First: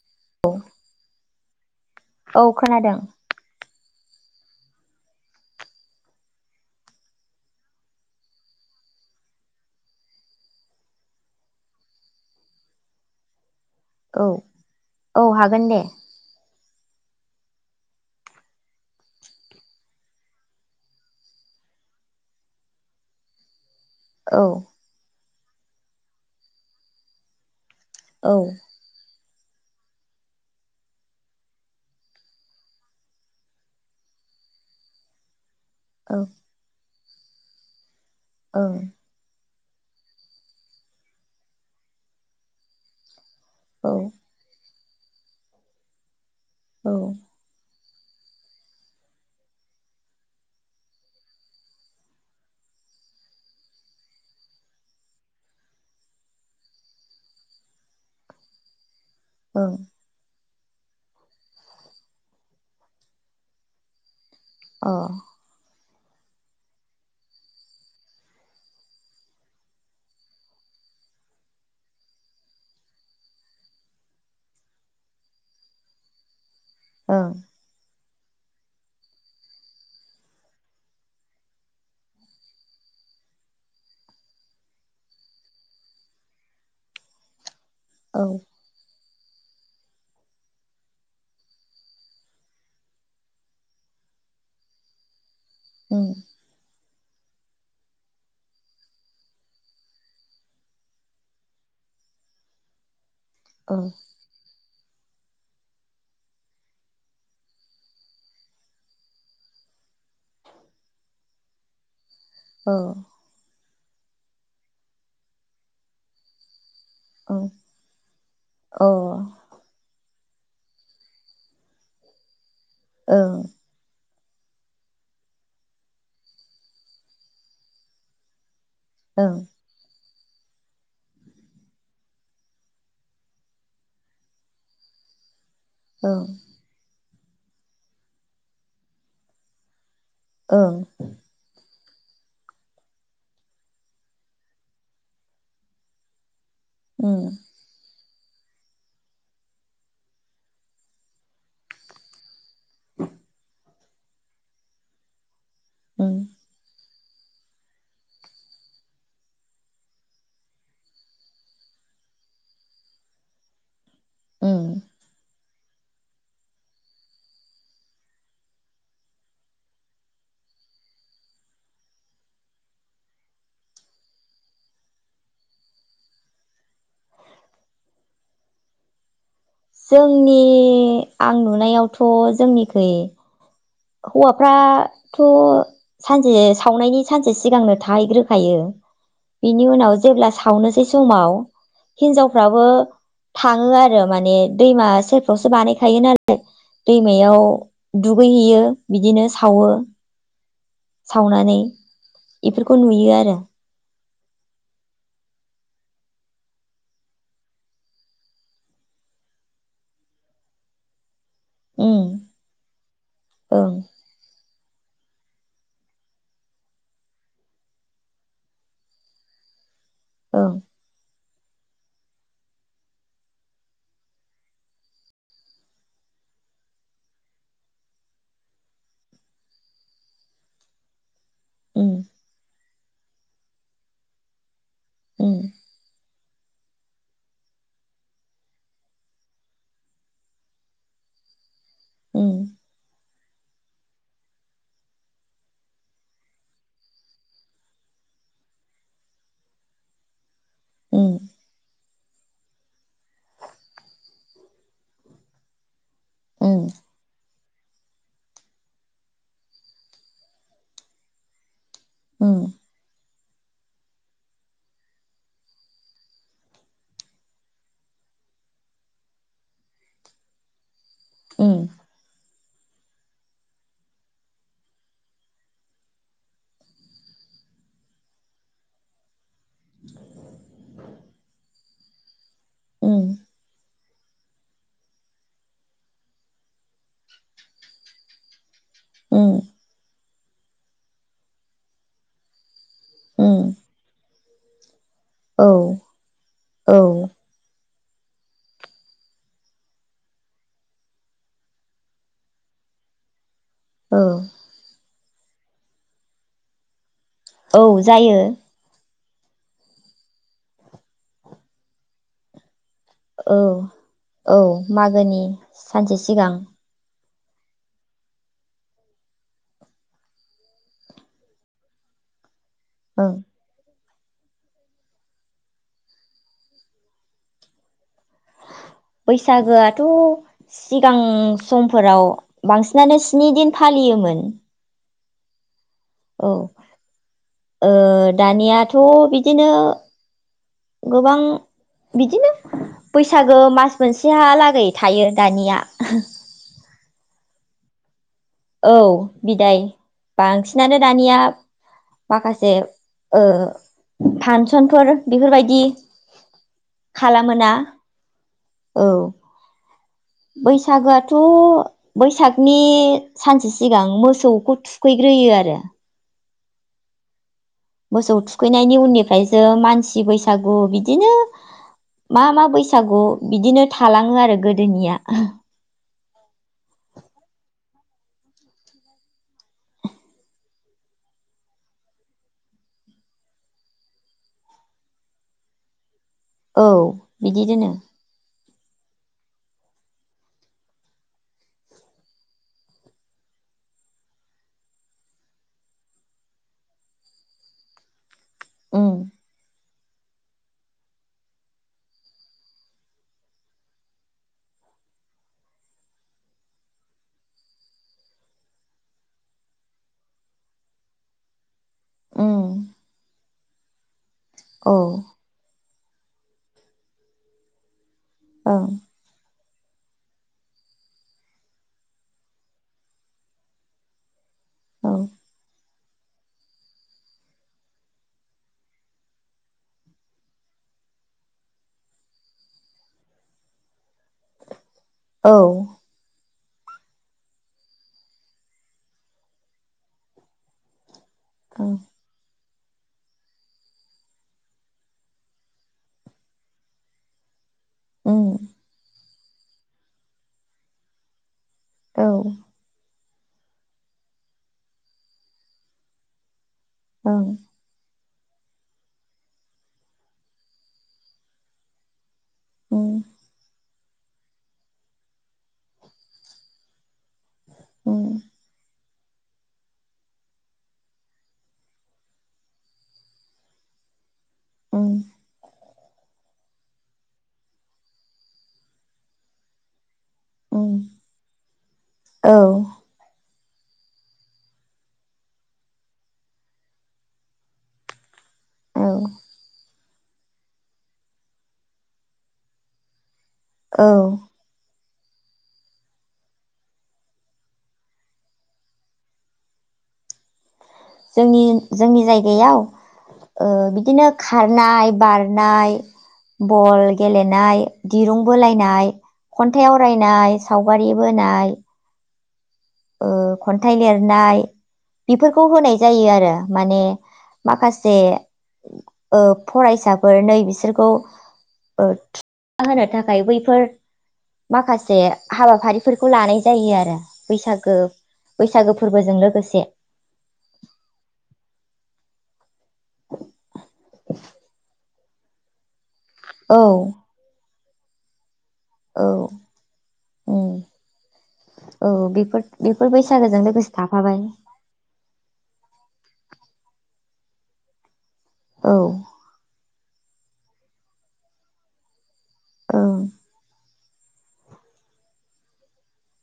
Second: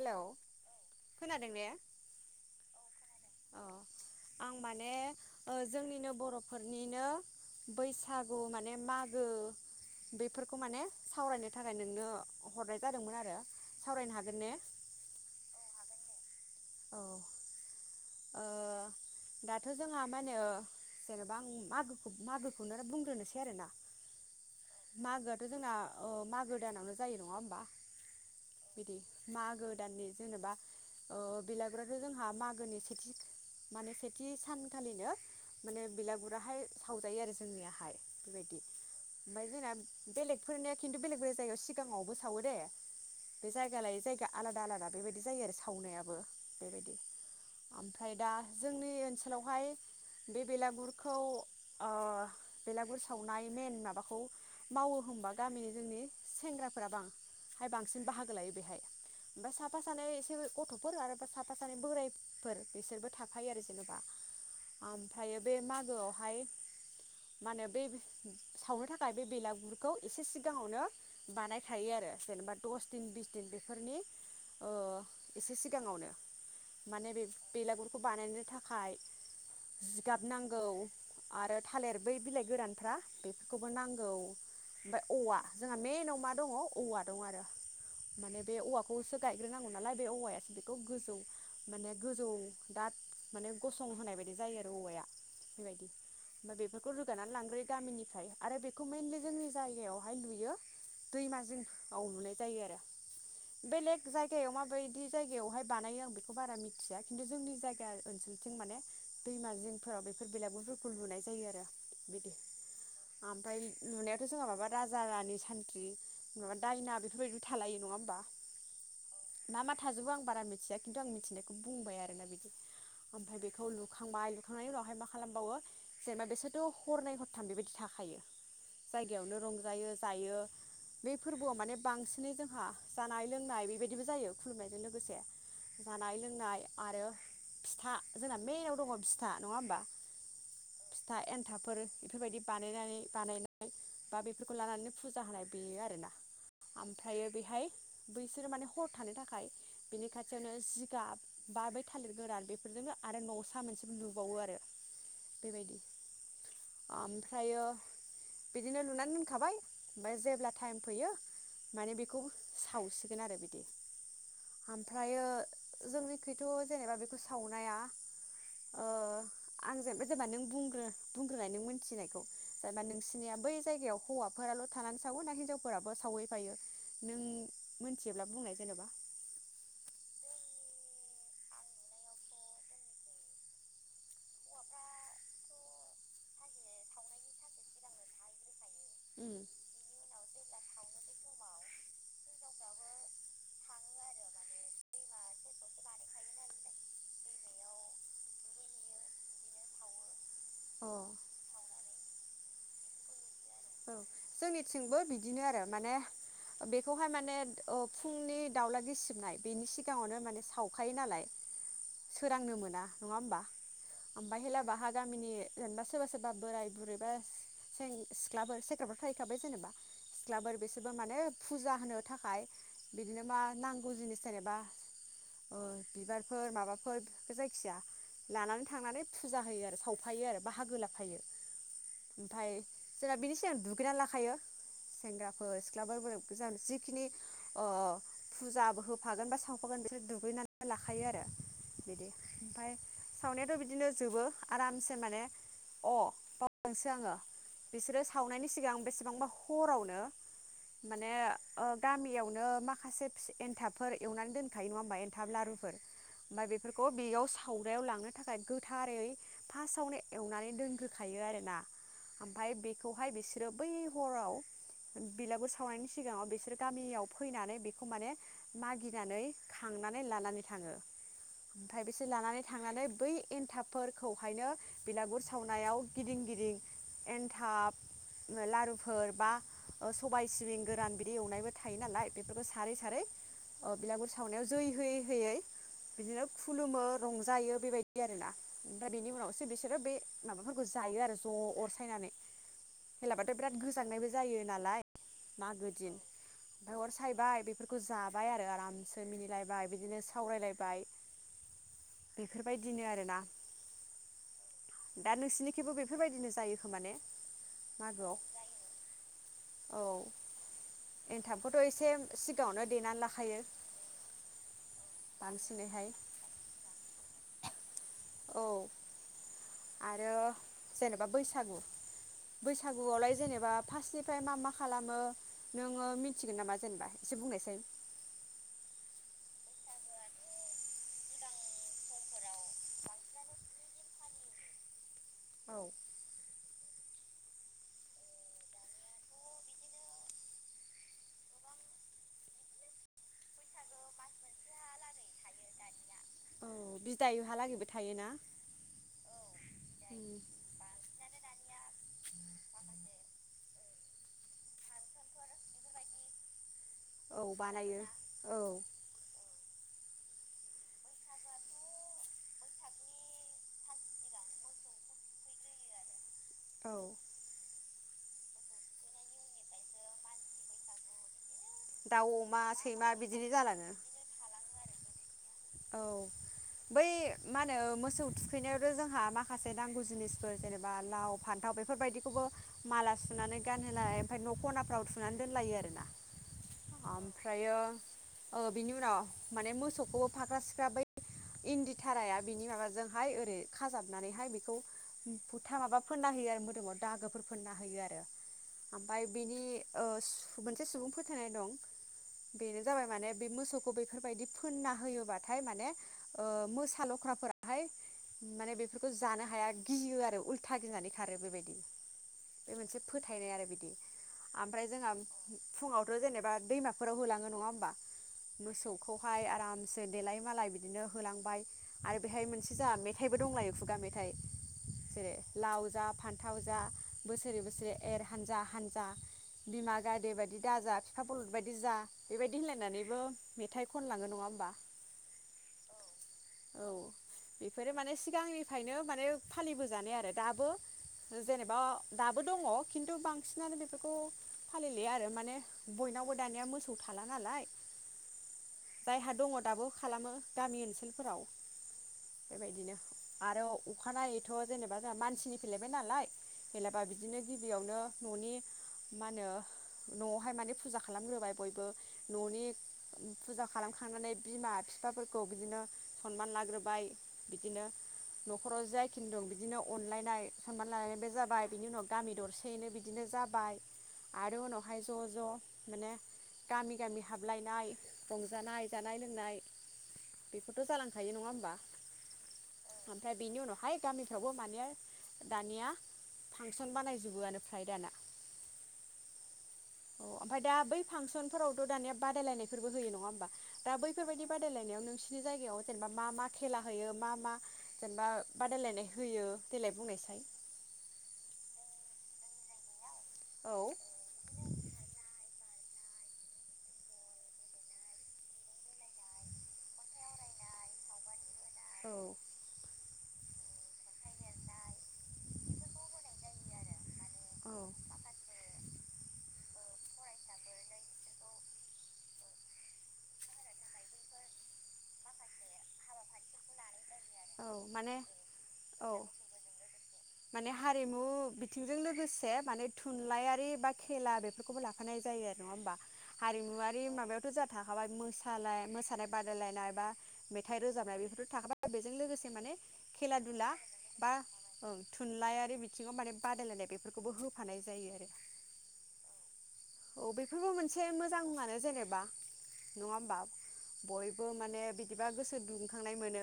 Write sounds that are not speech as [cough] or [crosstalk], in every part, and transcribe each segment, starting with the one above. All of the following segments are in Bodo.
हेलौ औ खोनाद [inaudible] औ खोनादों अ आं माने जोंनिनो बरफोरनिनो बैसागु माने मागो बेफोरखौ माने सावरायनो थाखाय नोंनो हरनाय जादोंमोन आरो सावरायनो औ हागोन ने औ हागोन दे औ ओ दाथ जोंहा मा होनो जेनेबा आं मागोखौ मागोखौनो बुंग्रोनोसै आरोना औ [unintelligible] जोंना मागो दानावनो जायो नङा होमबा औ बिदि मागो दाननि जेनेबा बिलागुरथ जोंहा मागोनि सेथि माने सेथि सानखालिनो माने बिलागुराहाय सावजायो आरो जोंनियाहाय बेबादि ओं ओमफ्राय जोंना बेलेगफोरनिया खिन्थु बेलेग बेलेग जायगायाव सिगाङावबो सावो दे बे जायगा औ लायै जायगा आलाद-आलादा दा बेबायदि जायो आरो सावनायाबो औ बेबायदि ओमफ्राय दा जोंनि ओनसोलावहाय बे बेलागुरखौ ओ बेलागुर सावनाय मेन माबाखौ मावो होनबा गामिनि जोंनि सेंग्राफोरा बा बांसिन बाहागो लायो बेहाय ओमफ्राय साफा सानै एसे गथफोर आरोबा साफा सानै बोराय फोर बिसोरबो थाफायो आरो जेनेबा अ ओमफ्रायो बे मा गोआवहाय मा होनो बे सावनो थाखाय बे बेलागुरखौ एसे सिगाङावनो बानायखायो आरो जेनेबा दस दिन बिस दिन बेफोरनि ओ एसे सिगाङावनो माने बे बेलागुर बेखौ बानायनो थाखाय जिगाब नांगौ आरो थालिर बै बिलाइ गोरानफ्रा बेफोरखौबो नांगौ ओमफ्राय औवा जोंहा मेन आव मा दङ औवा दं आरो। ओं औ माने बे औवा बेखौसो गायग्रोनांगौ नालाय बे औवायासो बेखौ गोजौ माने गोजौ दाद माने गसंहोनाय बायदि जायो आरो औवाया। बेबायदि उम आमफ्राय बेफोर बेखौ रोगानानै लांग्रोयो गामिनिफ्राय आरो बेखौ मेनलि जोंनि जायगायावहाय नुयो दैमा जिङाव लुनाय जायो आरो। ओ बेलेक जायगायाव मा बायदि जायगायावहाय बानायो आं बे खौ बारा मिथिया खिन्थु जोंनि जायगा ओनसोलथिं माने दैमा जिंफोराव बेफोर बिलागुरफोरखौ लुनाय जायो आरो। औ लुनायावाथ जोंहा माबा राजा रानि सान्थ्रि माबा दायना बेफोरबायदिबो थालायो नङा होमबा ओं मा मा थाजोबो आं बारा मिथिया खिन्थु आं मिथिनायखौ बुंबाय आरोना बिदि। ओमफ्राय अ बेखौ लु खांबाय लुखांनायनि उनावहाय मा खालामबावो जेनेबा बिसोरथ हरनै हरथाम बेबायदि थाखायो जायगायावनो ओं रंजायो दायो बे फोरबोआव माने बांसिनै जोंहा जानाय लोंनाय बेबायदिबो जायो खुलुमनायजों लोगोसे जानाय ओं लोंनाय आरो फिथा जोंना मेनाव दङ फिथा नङा होमबा ओं फिथा एन्थाबफोर बेफोरबायदि बानायनानै बानायनाय बा बेफोरखौ लानानै फुजा होनाय बेयो आरोना उम ओमफ्रायो बेहाय बैसोरो माने हर थानो थाखाय बेनिखाय जोंनो जिगाब बा बै थालिर गोरान बे फोरजोनो आरो नसा मोनसे लुबावो आरो बेबायदि। ओं ओमफ्रायो बिदिनो लुनानै दोनखाबाय ओमफ्राय जेब्ला टाइम फैयो माने बेखौ सावसिगोन आरो बिदि। उम आम यो जोंनिखथ जेनेबा बेखौ सावनाया ओ आं जेनेबा जेनेबा नों बुग्रो बुंग्रोनाय नों मिथिनायखौ जेनेबा नोंसिनिया बै जायगायाव हौवाफोराल थानानै सावो ना हिनजावफोराबो सावहैफायो नों मिथियोब्ला बुंनाय जेनेबा जोंनि आं नुनायावथ जोंनिखै हौवाफ्राथ सानसे सावनायनि सानसे सिगांनो थाहैग्रोखायो उम बिनि उनाव जेब्ला सावनोसै समाव हिनजावफ्राबो थाङो आरो माने दैमा सेरफ्रावसो बानायखायो नालाय दैमायाव दुगैहैयो बिदिनो सावो अ औ सावनानै इफोरखौ औ जोंनिथिंबो बिदिनो आरो माने बेखौहाय माने ओ फुंनि दावला गिसिबनाय बेनि सिगाङावनो माने सावखायो नालाय उम सोरांनो मोना नङा होम्बा ओं ओमफाय भेला बाहाग गामिनि जेनेबा सोरबा सोरबा बोराय बुरैबा सें सिख्लाफोर सेंग्राफोर थाहैखाबाय जेनेबा ओं सिख्लाफोर बिसोरबो मानो फुजा होनो थाखाय बिदिनो मा नांगौ जिनिस जेनेबा ओ बिबारफोर माबाफोर बे जायखिया लानानै थांनानै फुजा होयो आरो सावफायो आरो बाहागो लाफायो उम ओमफाय जोंना बिनि सिगां दुगैना लाखायो उम सेंग्राफोर सिख्लाफोर गोजान जिखिनि ओ फुजाबो होफागोन बा सावफागोन बिसोर दुगैनानै लाखायो आरो बिदि उम ओमफाय सावनायाथ बिदिनो जोबो आरामसे माने अ बावदोंसो आङो बिसोरो सावनायनि सिगां बेसेबांबा हरावनो माने उम ओ गामियावनो माखासे एनथाबफोर एवनानै दोनखायो नङा होमबा एनथाब लारुफोर मा उम बेफोरखौ बेयाव सा सावग्रायाव लांनो थाखाय गोथारै फास्टआवनो एवनानै दोनग्रोखायो आरोना ओमफाय उम बेखौहाय बिस बिसोरो बै हराव बिलागुर सावनायनि सिगाङाव बिसोरो गामियाव फैनानै बेखौ माने मागिनानै खांनानै लानानै थाङो उम ओमफाय बिसोर लानानै थांनानै बै एन्थाबफोरखौहायनो बिलागुर सावनायाव गिदिं गिदिं एन्थाब लारुफोर बा ओ सबाय सिबिं गोरान बिदि एवनायबो थायो नालाय बेफोरखौ सारै सारै उम ओ बिलागुर सावनायाव जै होयै होयै बिदिनो खुलुमो रंजायो बेबायदि आरोना दा बेनि उम उनावसो बिसोरो बे माबाफोरखौ जायो आरो ज अर सायनानै भेलाबाथाय बिराद उम गोजांनायबो जायो नालाय औ मागो दिन औ ओमफाय अर सायबाय बेफोर खौ जाबाय आरो आरामसे मिनिलायबाय बिदिनो सावरायलायबाय बेफोरबायदिनो आरोना औ दा नोंसिनिखिबो बेफोरबायदिनो जायो खो माने औ जायो औ एन्थाबखौथ एसे सिगाङावनो देनानै लाखायो औ औ मागोनि बांसिनैहाय सानसे सिगां औ आरो जेनेबा बैसागु ओं बैसागुआवलाय जेनेबा फासनि ओमफ्राय मा मा खालामो नोङो मिथिगोन नामा जेनेबा एसे बुंनाय साय बैसागोआथ सिगां समफोराव बांसिनानो स्नि दिन फालियोमोन औ औ ओ दानियाथ बिदिनो गोबां बिदिनो बैसाग गो मास मोनसेहालागै थायो दानिया औ बिदायहालागैबो थायोना औ बिदाय उम बांसिनानो दानिया माखासे ओ फानसनफोर बेफोरबायदि औ खालामो ना बानायो औ औ बैसागोआथ बैसागनि सानसे सिगां मोसौखौ थुखैग्रोयो आरो औ मोसौ थुखैनायनि उननिफ्राय सो मानसि बैसागु बिदिनो दाउ मा अमा मा सैमा बैसागु बिदिनो जालाङो थालाङो आरो गोद दोनिया औ बै मा होनो मोसौ थुखैनायावथ जोंहा माखासे नांगौ जिनिसफोर जेनेबा लाव फान्थाव बेफोरबायदिखौबो माला सुनानै गानहोनाय ओमफ्राय न ख'नाफ्राव थुनानै दोनलायो आरोना औ बिदि ओमफ्रायो दोनो ओ बिनि उनाव माने मोसौखौ फाख्रा सिख्रा बै इन्दि थाराया बेनि माबाजोंहाय ओरै खाजाबनानैहाय बेखौ बुथा माबा फोनना होयो आरो मोदोमाव दागोफोर फोनना होयो आरो उम ओमफाय बेनि ओ मोनसे सुबुं फोथायनाय दं बेनो जाबाय माने बे मोसौखौ बेफोरबायदि फोनना हो बाथाय माने मोसा लख्राफोराहाय माने बेफोरखौ जानो हाया गियो आरो उल्था गिनानै खारो बेबायदि उम बे मोनसे फोथायनाय आरो बिदि ओमफ्राय औ जोंहा फुङाव थ जेनेबा दैमाफोराव होलाङो नङा होनबा ओं मोसौखौहाय आराम सो देलाय मालाय बिदिनो होलांबाय आरो बेहाय मोनसे जाहा मेथाइबो दंलायो खुगा मेथाइ औ जेरै लाव जा फान्थाव जा बोसोरै बोसोरै एर हानजा हानजा बिमा गायदे बायदि दाजा बिफा बलद बायदि जा बेबायदि होनलायनानैबो मेथाइ खनलाङो नङा होमबा औ औ बेफोरो माने सिगांनिफ्रायनो माने फालिबोजानाय आरो दाबो जेनेबा ओं दाबो दङ खिन्थु बांसिनानो बेफोरखौ फालिलिया आरो माने बयनावबो दानिया मोसौ थाला नालाय उम जायहा दङ दाबो खालामो गामि ओनसोलफोराव औ बेबायदिनो आरो अखानायैथ जेनेबा जाहा मानसिनि फैलायबाय नालाय जेलाबा बिदिनो ओं गिबियावनो न'नि मा नो न'आवहाय माने फुजा खालामग्रोबाय बयबो न'नि उम फुजा खालाम खांनानै बिमा बिफाफोरखौ बिदिनो सनमान लाग्रोबाय बिदिनो उम नखराव जायखिनि दं बिदिनो अनलायनाय सनमान लालायनायबो जाबाय बिनि उनाव गामि दरसेयैनो बिदिनो जाबाय आरो उनावहाय ज उम ज माने गामि गामि हाबलायनाय रंजानाय जानाय लों नाय बेखौथ उम जालांखायो नङा होमबा औ ओमफ्राय बेनि उनाव हाय गामिफ्रावबो मानि दानिया फांसन बानायजोबो आंनो फ्राय दाना औ अ ओमफाय दा बै फांसनफोरावथ दानिया बादायलायनायफोरबो होयो नङा होमबा दा औ बैफोरबायदि बादायलायनायाव नोंसि नोंसिनि जायगायाव जेनेबा मा मा खेला होयो मा मा जेनेबा बादायलायनाय होयो देेलाय बुंनायसाय जोंनि जोंनि जायगायाव ओ औ बिदिनो खारनाय बार नाय बल गेलेनाय दिरुं बोलायनाय खन्थाइ आवरायनाय सावगारि बोनाय औ ओ खन्थाइ लिरनाय बिफोरखौ होनाय जायो आरो माने औ माखासे [inaudible] ओ फरायसाफोर नै बिसोरखौ ओ थुलुंगा होनो थाखाय बैफोर माखासे हाबाफारिफोरखौ लानाय जायो आरो औ बैसागो माने बैसागो औ फोरबोजों लोगोसे माने हारिमु बिथिंजों लोगोस बे माने थुनलाइयारि बाद खेला बेफोरखौबो ला फानाय जायो नङा होमबा औ हारिमुवारि माबायावथ जाद थाखाबाय मोसा सानाय औ मोसानाय बादायलायनाय बा उम मेथाइ रोजाबनाय बेफोरथ थाखाबाय औ जों लोगोसे बेफोर माने बेफोर खेला बैसागोजों दुला लोगोसे बा थाफाबाय ओं थुनलाइयारि बिथिङाव माने बादायलायनाय बेफोरखौबो होफानाय जायो आरो औ औ बेफोरबो मोनसे मोजां आनो जेनेबा औ नङा होमबा बयबो माने बिदिबा गोसो दुंखांनाय मोनो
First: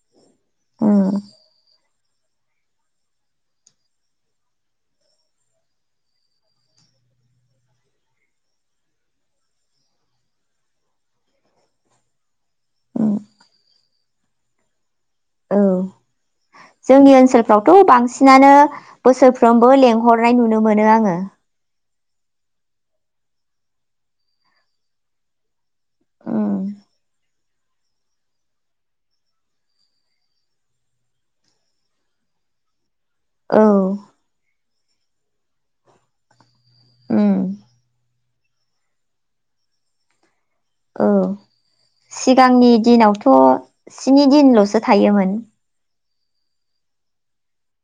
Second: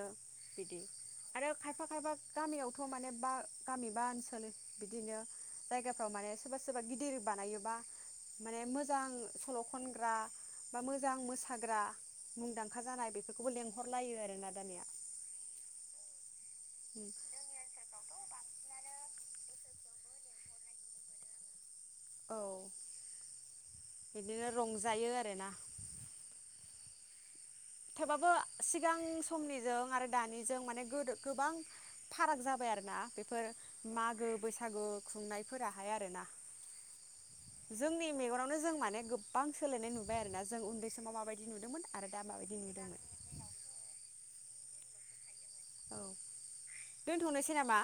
बिदि उम आरो खायफा खायफाब गामियावथ माने बा गामि बा ओनसोल बिदिनो जायगाफ्राव माने सोबा सोबा गिदिर बानायोबा माने मोजां सल खनग्रा बा मोजां मोसाग्रा मुंदांखा उम जानाय बेफोरखौबो लेंहरलायो आरो दानिया औ जोंनि ओनसोलफ्रावथ' बांसिनानो बोसोरफ्रोमबो लेंहरनाय नुनो मोनो आङो औ बिदिनो रंजायो आरोना उम थेवबाबो सिगां समनिजों आरो दानिजों माने गोदो गोबां फाराग जाबाय आरोना बेफोर औ मागो बैसागु खुंनायफोराहाय आरो ना उम जोंनि मेगनाव खो जों माने गोबां सोलायनाय नुबाय आरोना जों उन्दै औ समाव माबायदि नुदोंमोन आरो दा माबायदि सिगांनि नुदोंमोन दिनावथ स्नि दि दिनल'सो थायोमोन दोन्थनोसै नामा?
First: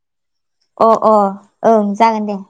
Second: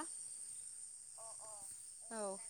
अ अ ओं जागोन दे